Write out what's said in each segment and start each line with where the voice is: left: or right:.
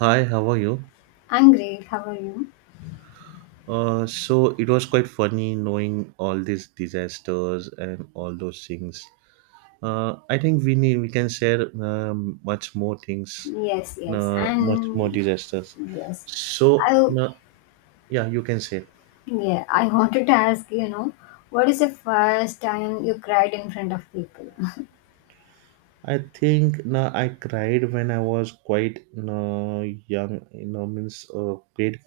right: Hi, how are you?
left: I'm great. How are you?
right: So it was quite funny knowing all these disasters and all those things. I think we can share much more things,
left: Yes, yes.
right: much more
left: And
right: disasters.
left: yes,
right: So
left: I
right: no, yeah, you can say.
left: yeah, I wanted to ask, what is the first time you cried in front of people?
right: I think no, I cried when I was quite no, young. Means kid.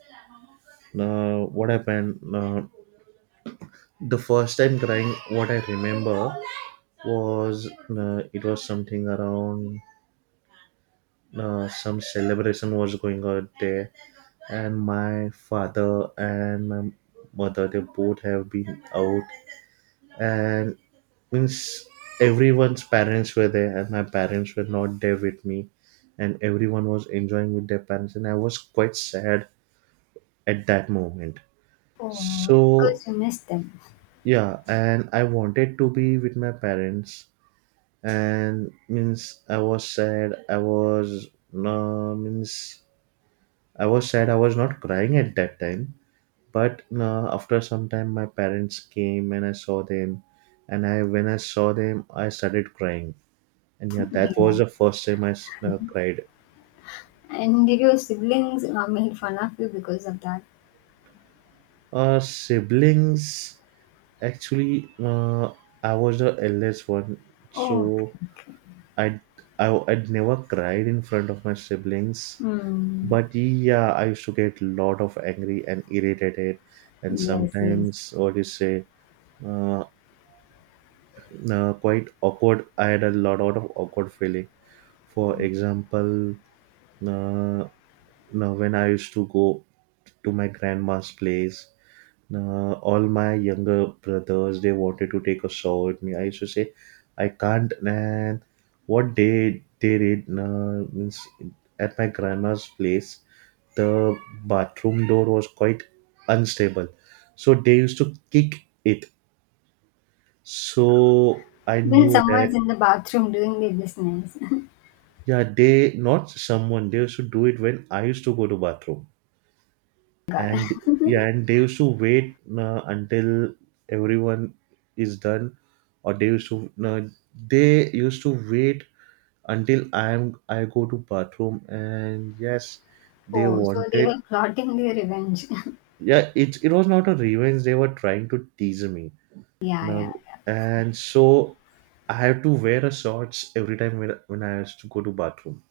right: No, what happened? No, the first time crying, what I remember was no, it was something around some celebration was going on there, and my father and my mother they both have been out, and means everyone's parents were there, and my parents were not there with me, and everyone was enjoying with their parents, and I was quite sad at that moment.
left: Oh,
right: So
left: because you missed them.
right: yeah, and I wanted to be with my parents, and means I was sad, I was means I was sad. I was not crying at that time, but after some time, my parents came and I saw them, and I when I saw them, I started crying. And yeah, that was
left: Yeah.
right: the first time cried.
left: And did your siblings made fun of you because of that?
right: Siblings, actually, I was the eldest one,
left: Oh,
right: so
left: okay. Okay.
right: I I'd never cried in front of my siblings.
left: Hmm.
right: But yeah, I used to get lot of angry and irritated, and
left: Yes, yes.
right: sometimes what do you say? Uh, quite awkward. I had a lot, lot of awkward feeling. For example, uh, now when I used to go to my grandma's place, all my younger brothers they wanted to take a shower with me. I used to say, "I can't." And what they did, means at my grandma's place, the bathroom door was quite unstable, so they used to kick it. So I
left: When
right: knew
left: someone's
right: that.
left: in the bathroom doing their business.
right: Yeah, they not someone, they used to do it when I used to go to bathroom,
left: Got it.
right: and yeah, and they used to wait until everyone is done, or uh, they used to wait until I go to bathroom, and yes, they
left: Oh, so they
right: wanted.
left: were plotting their revenge.
right: Yeah, it was not a revenge, they were trying to tease me
left: Yeah,
right: now,
left: yeah.
right: and so I have to wear a shorts every time when I used to go to bathroom.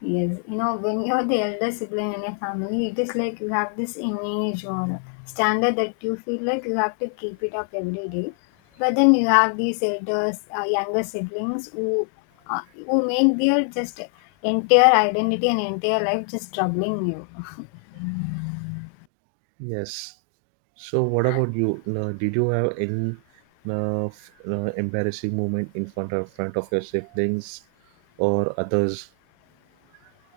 left: Yes, you know, when you're the elder sibling in a family, it is like you have this image or standard that you feel like you have to keep it up every day. But then you have these elders, younger siblings uh, who make their just entire identity and entire life just troubling you.
right: Yes. So, what about you? No, did you have any embarrassing moment in front of your siblings or others?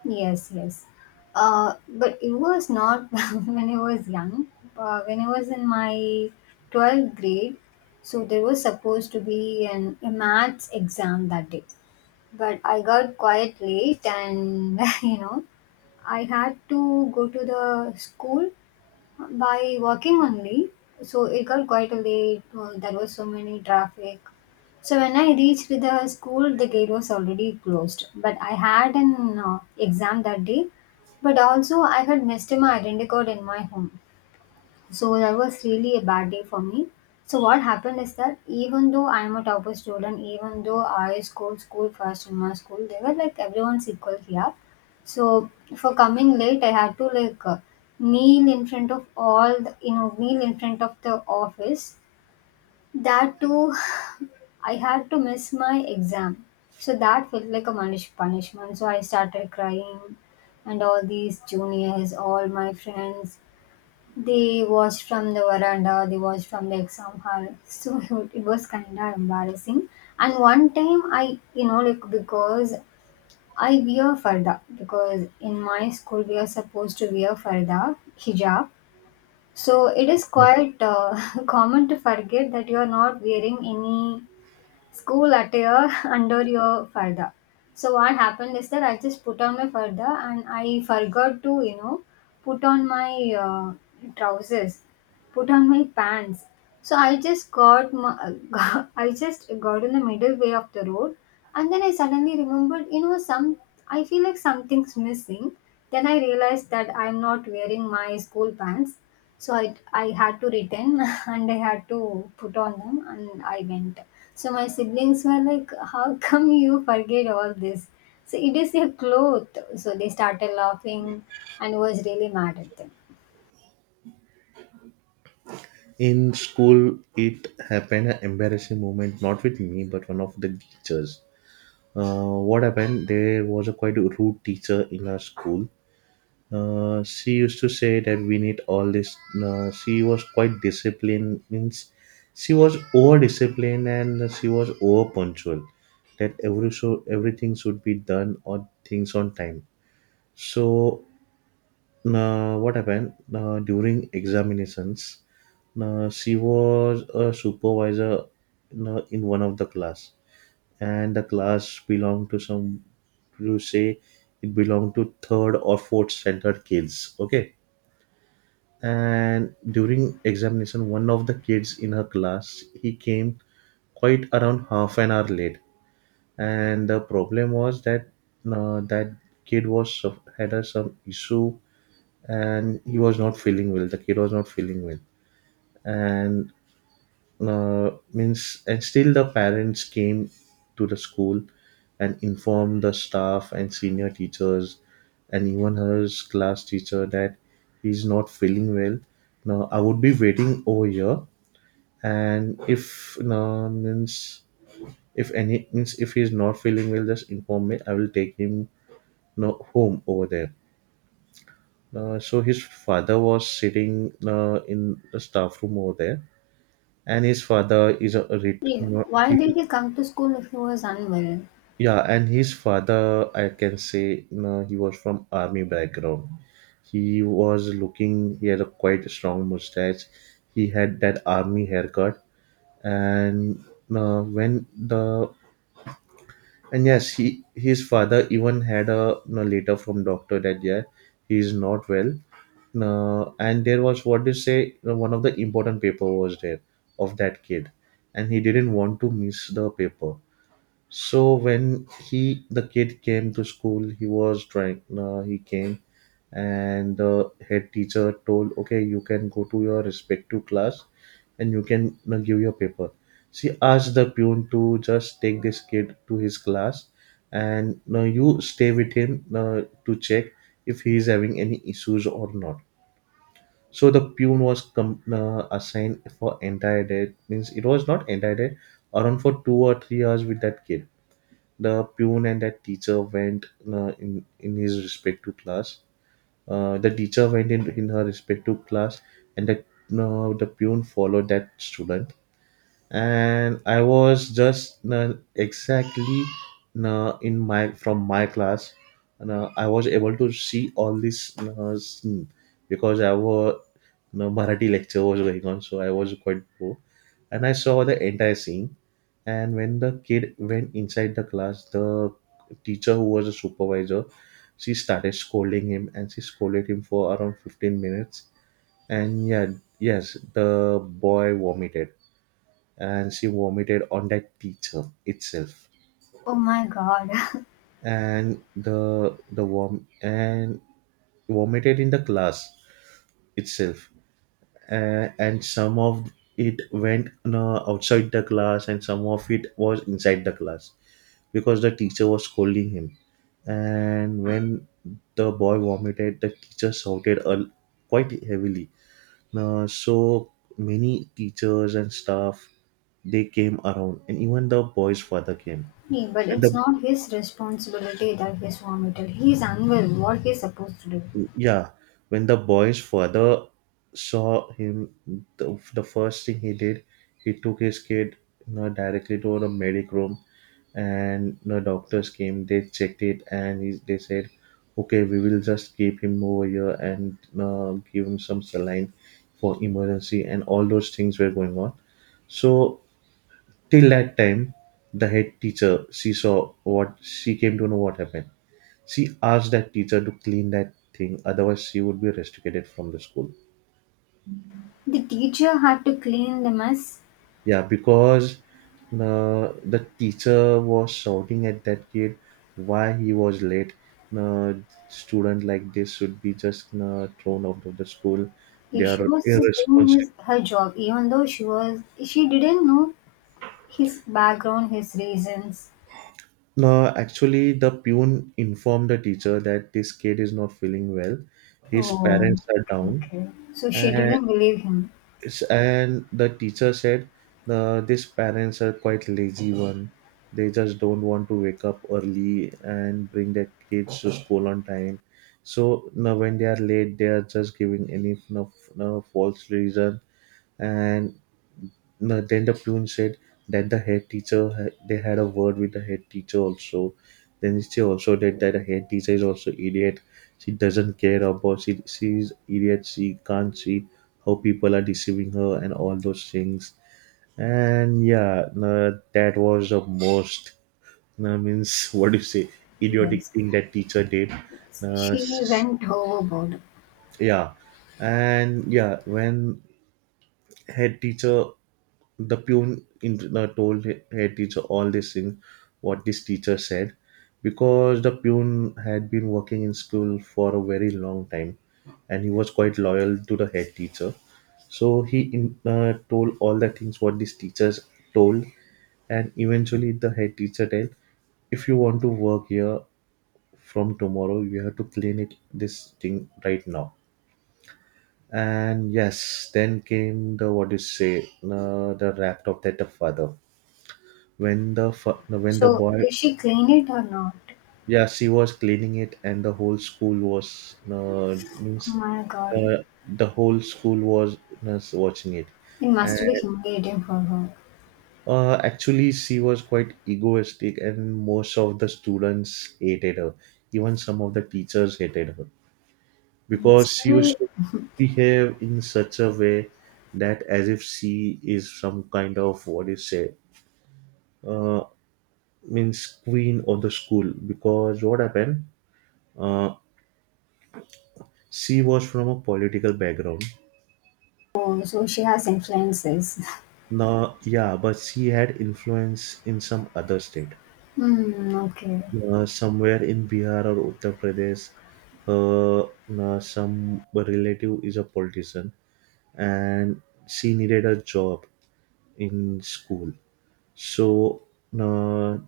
left: Yes, yes. But it was not when I was young. When I was in my 12th grade, so there was supposed to be a maths exam that day. But I got quite late and you know I had to go to the school by walking only, so it got quite late. There was so many traffic, so when I reached the school the gate was already closed, but I had an exam that day. But also I had missed my identity card in my home, so that was really a bad day for me. So what happened is that even though I'm a topper student, even though I scored school first in my school, they were like everyone's equal here. So for coming late, I had to like kneel in front of all, the, you know, kneel in front of the office. That too, I had to miss my exam. So that felt like a punishment. So I started crying, and all these juniors, all my friends, they watched from the veranda, they watched from the exam hall. So it was kind of embarrassing. And one time I, you know, like because I wear farda, because in my school we are supposed to wear farda, hijab. So it is
right: Yes.
left: quite common to forget that you are not wearing any school attire under your farda. So what happened is that I just put on my farda and I forgot to, you know, put on my trousers, put on my pants. So I just got my, got, I just got in the middle way of the road, and then I suddenly remembered, you know, some I feel like something's missing. Then I realized that I'm not wearing my school pants. So I had to return and I had to put on them and I went. So my siblings were like, "How come you forget all this? So it is your cloth." So they started laughing and was really mad at them.
right: In school, it happened an embarrassing moment, not with me, but one of the teachers. What happened? There was a quite rude teacher in our school. She used to say that we need all this. She was quite disciplined. Means she was over disciplined and she was over punctual. That every so everything should be done or things on time. So what happened during examinations? She was a supervisor in one of the class, and the class belonged to some. You say it belonged to third or fourth standard kids. Okay, and during examination, one of the kids in her class, he came quite around half an hour late, and the problem was that, that kid was had a, some issue, and he was not feeling well, the kid was not feeling well, and means, and still the parents came to the school and informed the staff and senior teachers and even her class teacher that he's not feeling well, now I would be waiting over here, and if no means, if any means, if he's not feeling well, just inform me, I will take him no home over there. So his father was sitting in the staff room over there, and his father is a
left: Yeah.
right: no,
left: Why
right: he.
left: did he come to school if he was unwell?
right: Yeah, and his father, I can say, no, he was from army background. He was looking. He had a quite strong mustache. He had that army haircut, and when the and yes, he his father even had a no letter from doctor that yeah, he is not well. No, and there was what they say no, one of the important paper was there of that kid, and he didn't want to miss the paper, so when he the kid came to school, he was trying. He came, and the head teacher told, "Okay, you can go to your respective class, and you can give your paper." She asked the pune to just take this kid to his class, and you stay with him to check if he is having any issues or not. So the pune was assigned for entire day. Means it was not entire day, around for 2 or 3 hours with that kid, the pune and that teacher went in his respective class. The teacher went in her respective class, and the pune followed that student, and I was just exactly in my from my class, and I was able to see all this scene because I was you Marathi lecture was going on, so I was quite poor, and I saw the entire scene. And when the kid went inside the class, the teacher who was a supervisor, she started scolding him, and she scolded him for around 15 minutes. And yeah, yes, the boy vomited, and she vomited on that teacher itself,
left: Oh my god.
right: and vomited in the class itself, and some of it went outside the class, and some of it was inside the class because the teacher was scolding him, and when the boy vomited, the teacher shouted a quite heavily. So many teachers and staff, they came around, and even the boy's father came.
left: Yeah, but
right: When the
left: it's not his responsibility that he's vomited. He's unwell. What he's supposed to do?
right: Yeah, when the boy's father saw him, the first thing he did, he took his kid, you know, directly to the medic room, and the doctors came. They checked it, and they said, "Okay, we will just keep him over here and give him some saline for emergency." And all those things were going on. So till that time, the head teacher, she came to know what happened, she asked that teacher to clean that thing, otherwise she would be restricted from the school.
left: The teacher had to clean the mess.
right: Yeah, because the teacher was shouting at that kid why he was late. Uh, student like this should be just thrown out of the school. They
left: If she
right: are
left: was just doing
right: irresponsible.
left: his her job, even though she didn't know his background, his reasons.
right: No, actually, the pune informed the teacher that this kid is not feeling well. His
left: Oh,
right: parents are down,
left: okay. So she
right: and
left: didn't believe him.
right: The teacher said, these parents are quite lazy one, they just don't want to wake up early and bring their kids to school on time, so now when they are late, they are just giving any, you know, false reason, and no, then the plune said that they had a word with the head teacher also. Then she also said that the head teacher is also idiot. She doesn't care about she she's idiot. She can't see how people are deceiving her and all those things. And yeah, no, that was the most no, means what do you say idiotic
left: Yes,
right: thing that teacher did.
left: yes.
right: No,
left: She
right: s-
left: went overboard.
right: yeah, and yeah, when head teacher the pune in the told head teacher all this thing what this teacher said, because the pune had been working in school for a very long time, and he was quite loyal to the head teacher, so he told all the things what these teachers told, and eventually the head teacher tell, "If you want to work here from tomorrow, you have to clean it, this thing, right now." And yes, then came the, what do you say, the rap of that, the father, when the
left: So
right: boy.
left: did she clean it or not?
right: Yeah, she was cleaning it, and
left: Oh
right: means
left: my God,
right: uh, the whole school was watching it,
left: it
right: and
left: must be humiliating for her.
right: actually she was quite egoistic, and most of the students hated her, even some of the teachers hated her, because she used to behave in such a way, that as if she is some kind of, what do you say, uh, means queen of the school, because what happened, uh, She was from a political background.
left: Oh, so she has influences.
right: Now, yeah, but she had influence in some other state,
left: Hmm. Okay.
right: somewhere in Bihar or Uttar Pradesh. Her some relative is a politician, and she needed a job in school. So uh,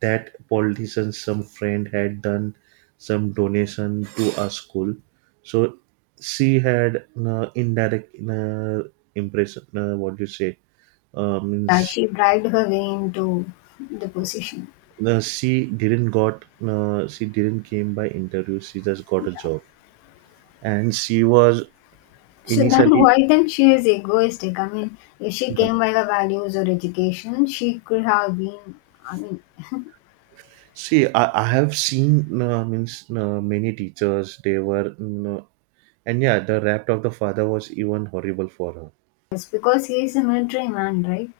right: that politician, some friend had done some donation to a school. So she had indirect impression. What do you say? Um,
left: Yeah, she bribed her way into the position.
right: no, she didn't came by interview. She just got a job, and she was
left: So then
right: initially.
left: why then she is egoistic? I mean, if she
right: Yeah.
left: came by her values or education, she could have been. I mean,
right: See, I have seen means many teachers. They were and yeah, the rap of the father was even horrible for her.
left: it's because he is a military man, right?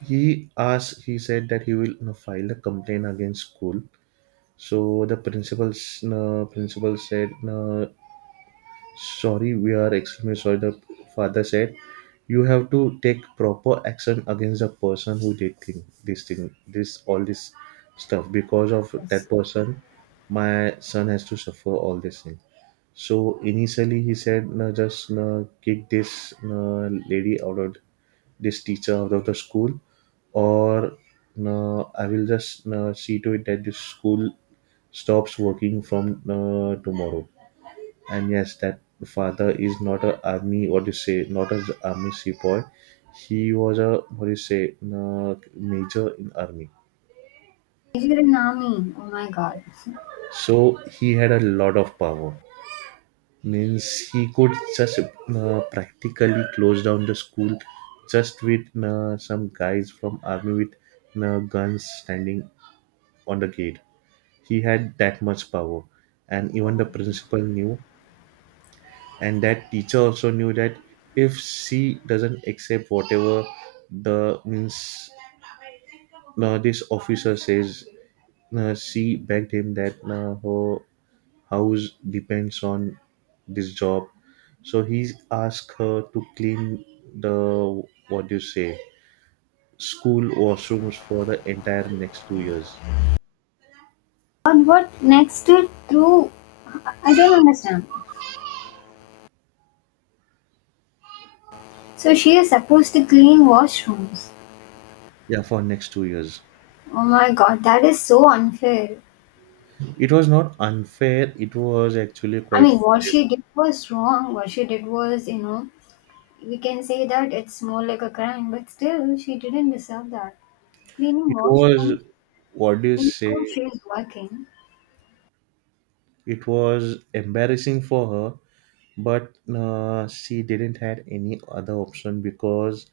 right: He asked. He said that he will file a complaint against school. So the principals, principal said, "Sorry, we are extremely sorry," the father said. "You have to take proper action against the person who did thing, this, all this stuff. Because of that
left: Yes.
right: person, my son has to suffer all this thing." So initially he said, "No, just no, kick this no, lady out of this teacher out of the school, or no, I will just no, see to it that this school stops working from no, tomorrow." And yes, that father is not a army, what do you say, not a army sepoy. He was a, what do you say, uh, major in army.
left: Major in army. Oh my god.
right: So he had a lot of power, means he could just practically close down the school just with some guys from army with guns standing on the gate. He had that much power, and even the principal knew, and that teacher also knew that if she doesn't accept whatever the means this officer says. She begged him that her house depends on this job. So he asked her to clean the, what do you say, school washrooms for the entire next 2 years.
left: But what next to through, I don't understand. So she is supposed to clean washrooms.
right: Yeah, for next 2 years.
left: Oh my god, that is so unfair.
right: It was not unfair, it was actually
left: I
right: quite
left: mean what
right: fair.
left: she did was wrong. What she did was, you know, we can say that it's more like a crime, but still she didn't deserve that. Cleaning
right: It was,
left: washroom
right: what do you
left: in school,
right: say,
left: she is working.
right: it was embarrassing for her, but she didn't had any other option, because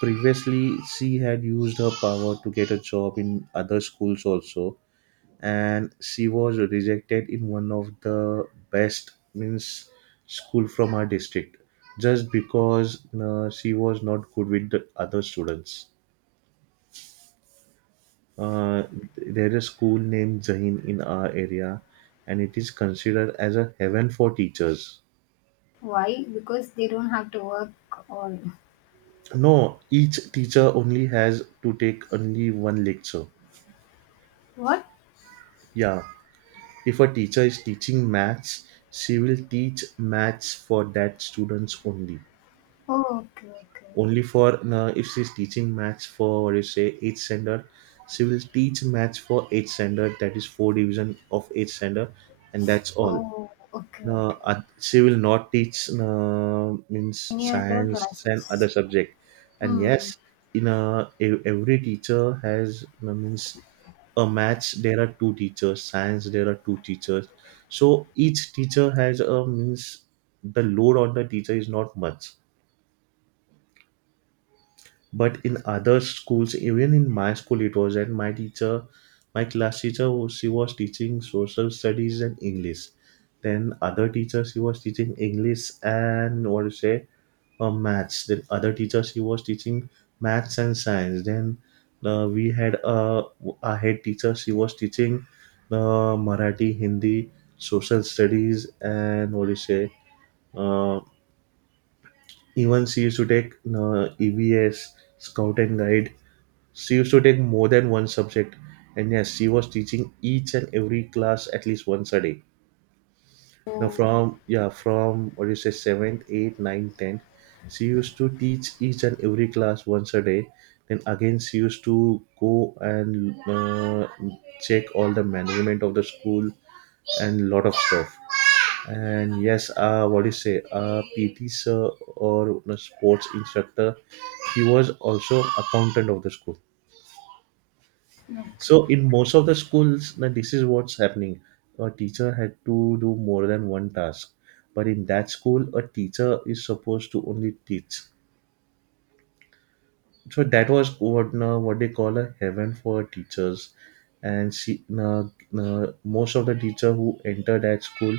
right: previously she had used her power to get a job in other schools also, and she was rejected in one of the best means school from her district, just because she was not good with the other students. uh,
left: Okay.
right: there is a school named Zahin in our area, and it is considered as a heaven for teachers.
left: Why? Because they don't have to work all.
right: No, each teacher only has to take only one lecture.
left: What?
right: Yeah, if a teacher is teaching maths, she will teach maths for that students only.
left: Oh, okay, okay.
right: Only for if she's teaching maths for, what do you say, eighth standard, she will teach maths for eighth standard. That is four division of eighth standard, and that's all.
left: Oh, okay, okay.
right: She will not teach means
left: Any other
right: science and other
left: classes?
right: subject. And
left: Hmm.
right: yes, in a every teacher has means a maths, there are two teachers, science there are two teachers. So each teacher has a means the load on the teacher is not much. But in other schools, even in my school it was, and my teacher, my class teacher was, she was teaching social studies and English. Then other teacher, she was teaching English and, what do you say, maths. Then other teacher she was teaching maths and science. Then we had a head teacher, she was teaching the Marathi, Hindi, social studies and, what do you say, uh, even she used to take EBS, Scout and Guide. She used to take more than one subject, and yes, she was teaching each and every class at least once a day. Now
left: Oh,
right: from, yeah, from, what do you say, seventh, eighth, ninth, tenth, she used to teach each and every class once a day. Then again she used to go and check all the management of the school and lot of stuff. And yes, what do you say? PT sir, or you know, sports instructor, he was also accountant of the school. So
left: okay.
right: in most of the schools, now this is what's happening. A teacher had to do more than one task, but in that school, a teacher is supposed to only teach. So that was what now what they call a heaven for teachers. And she now, now most of the teacher who entered that school,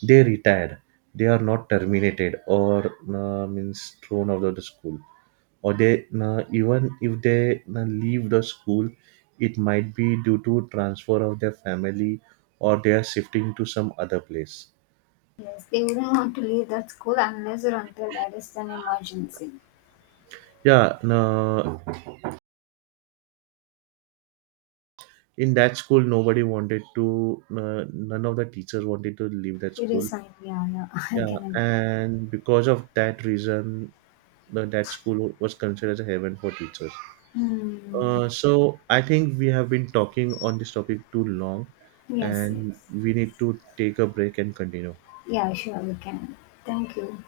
right: they retired. They are not terminated or now means thrown out of the school, or they even if they leave the school, it might be due to transfer of their family or they are shifting to some other place.
left: Yes, they wouldn't want to leave that school unless or until that is an emergency.
right: Yeah, no, in that school nobody wanted to none of the teachers wanted to leave that
left: It
right: school.
left: is fine. Yeah, yeah. I
right: Yeah,
left: can agree.
right: and because of that reason that school was considered as a heaven for teachers.
left: Hmm.
right: So I think we have been talking on this topic too long,
left: Yes,
right: and
left: yes.
right: we need to take a break and continue.
left: Yeah, sure, we can. Thank you.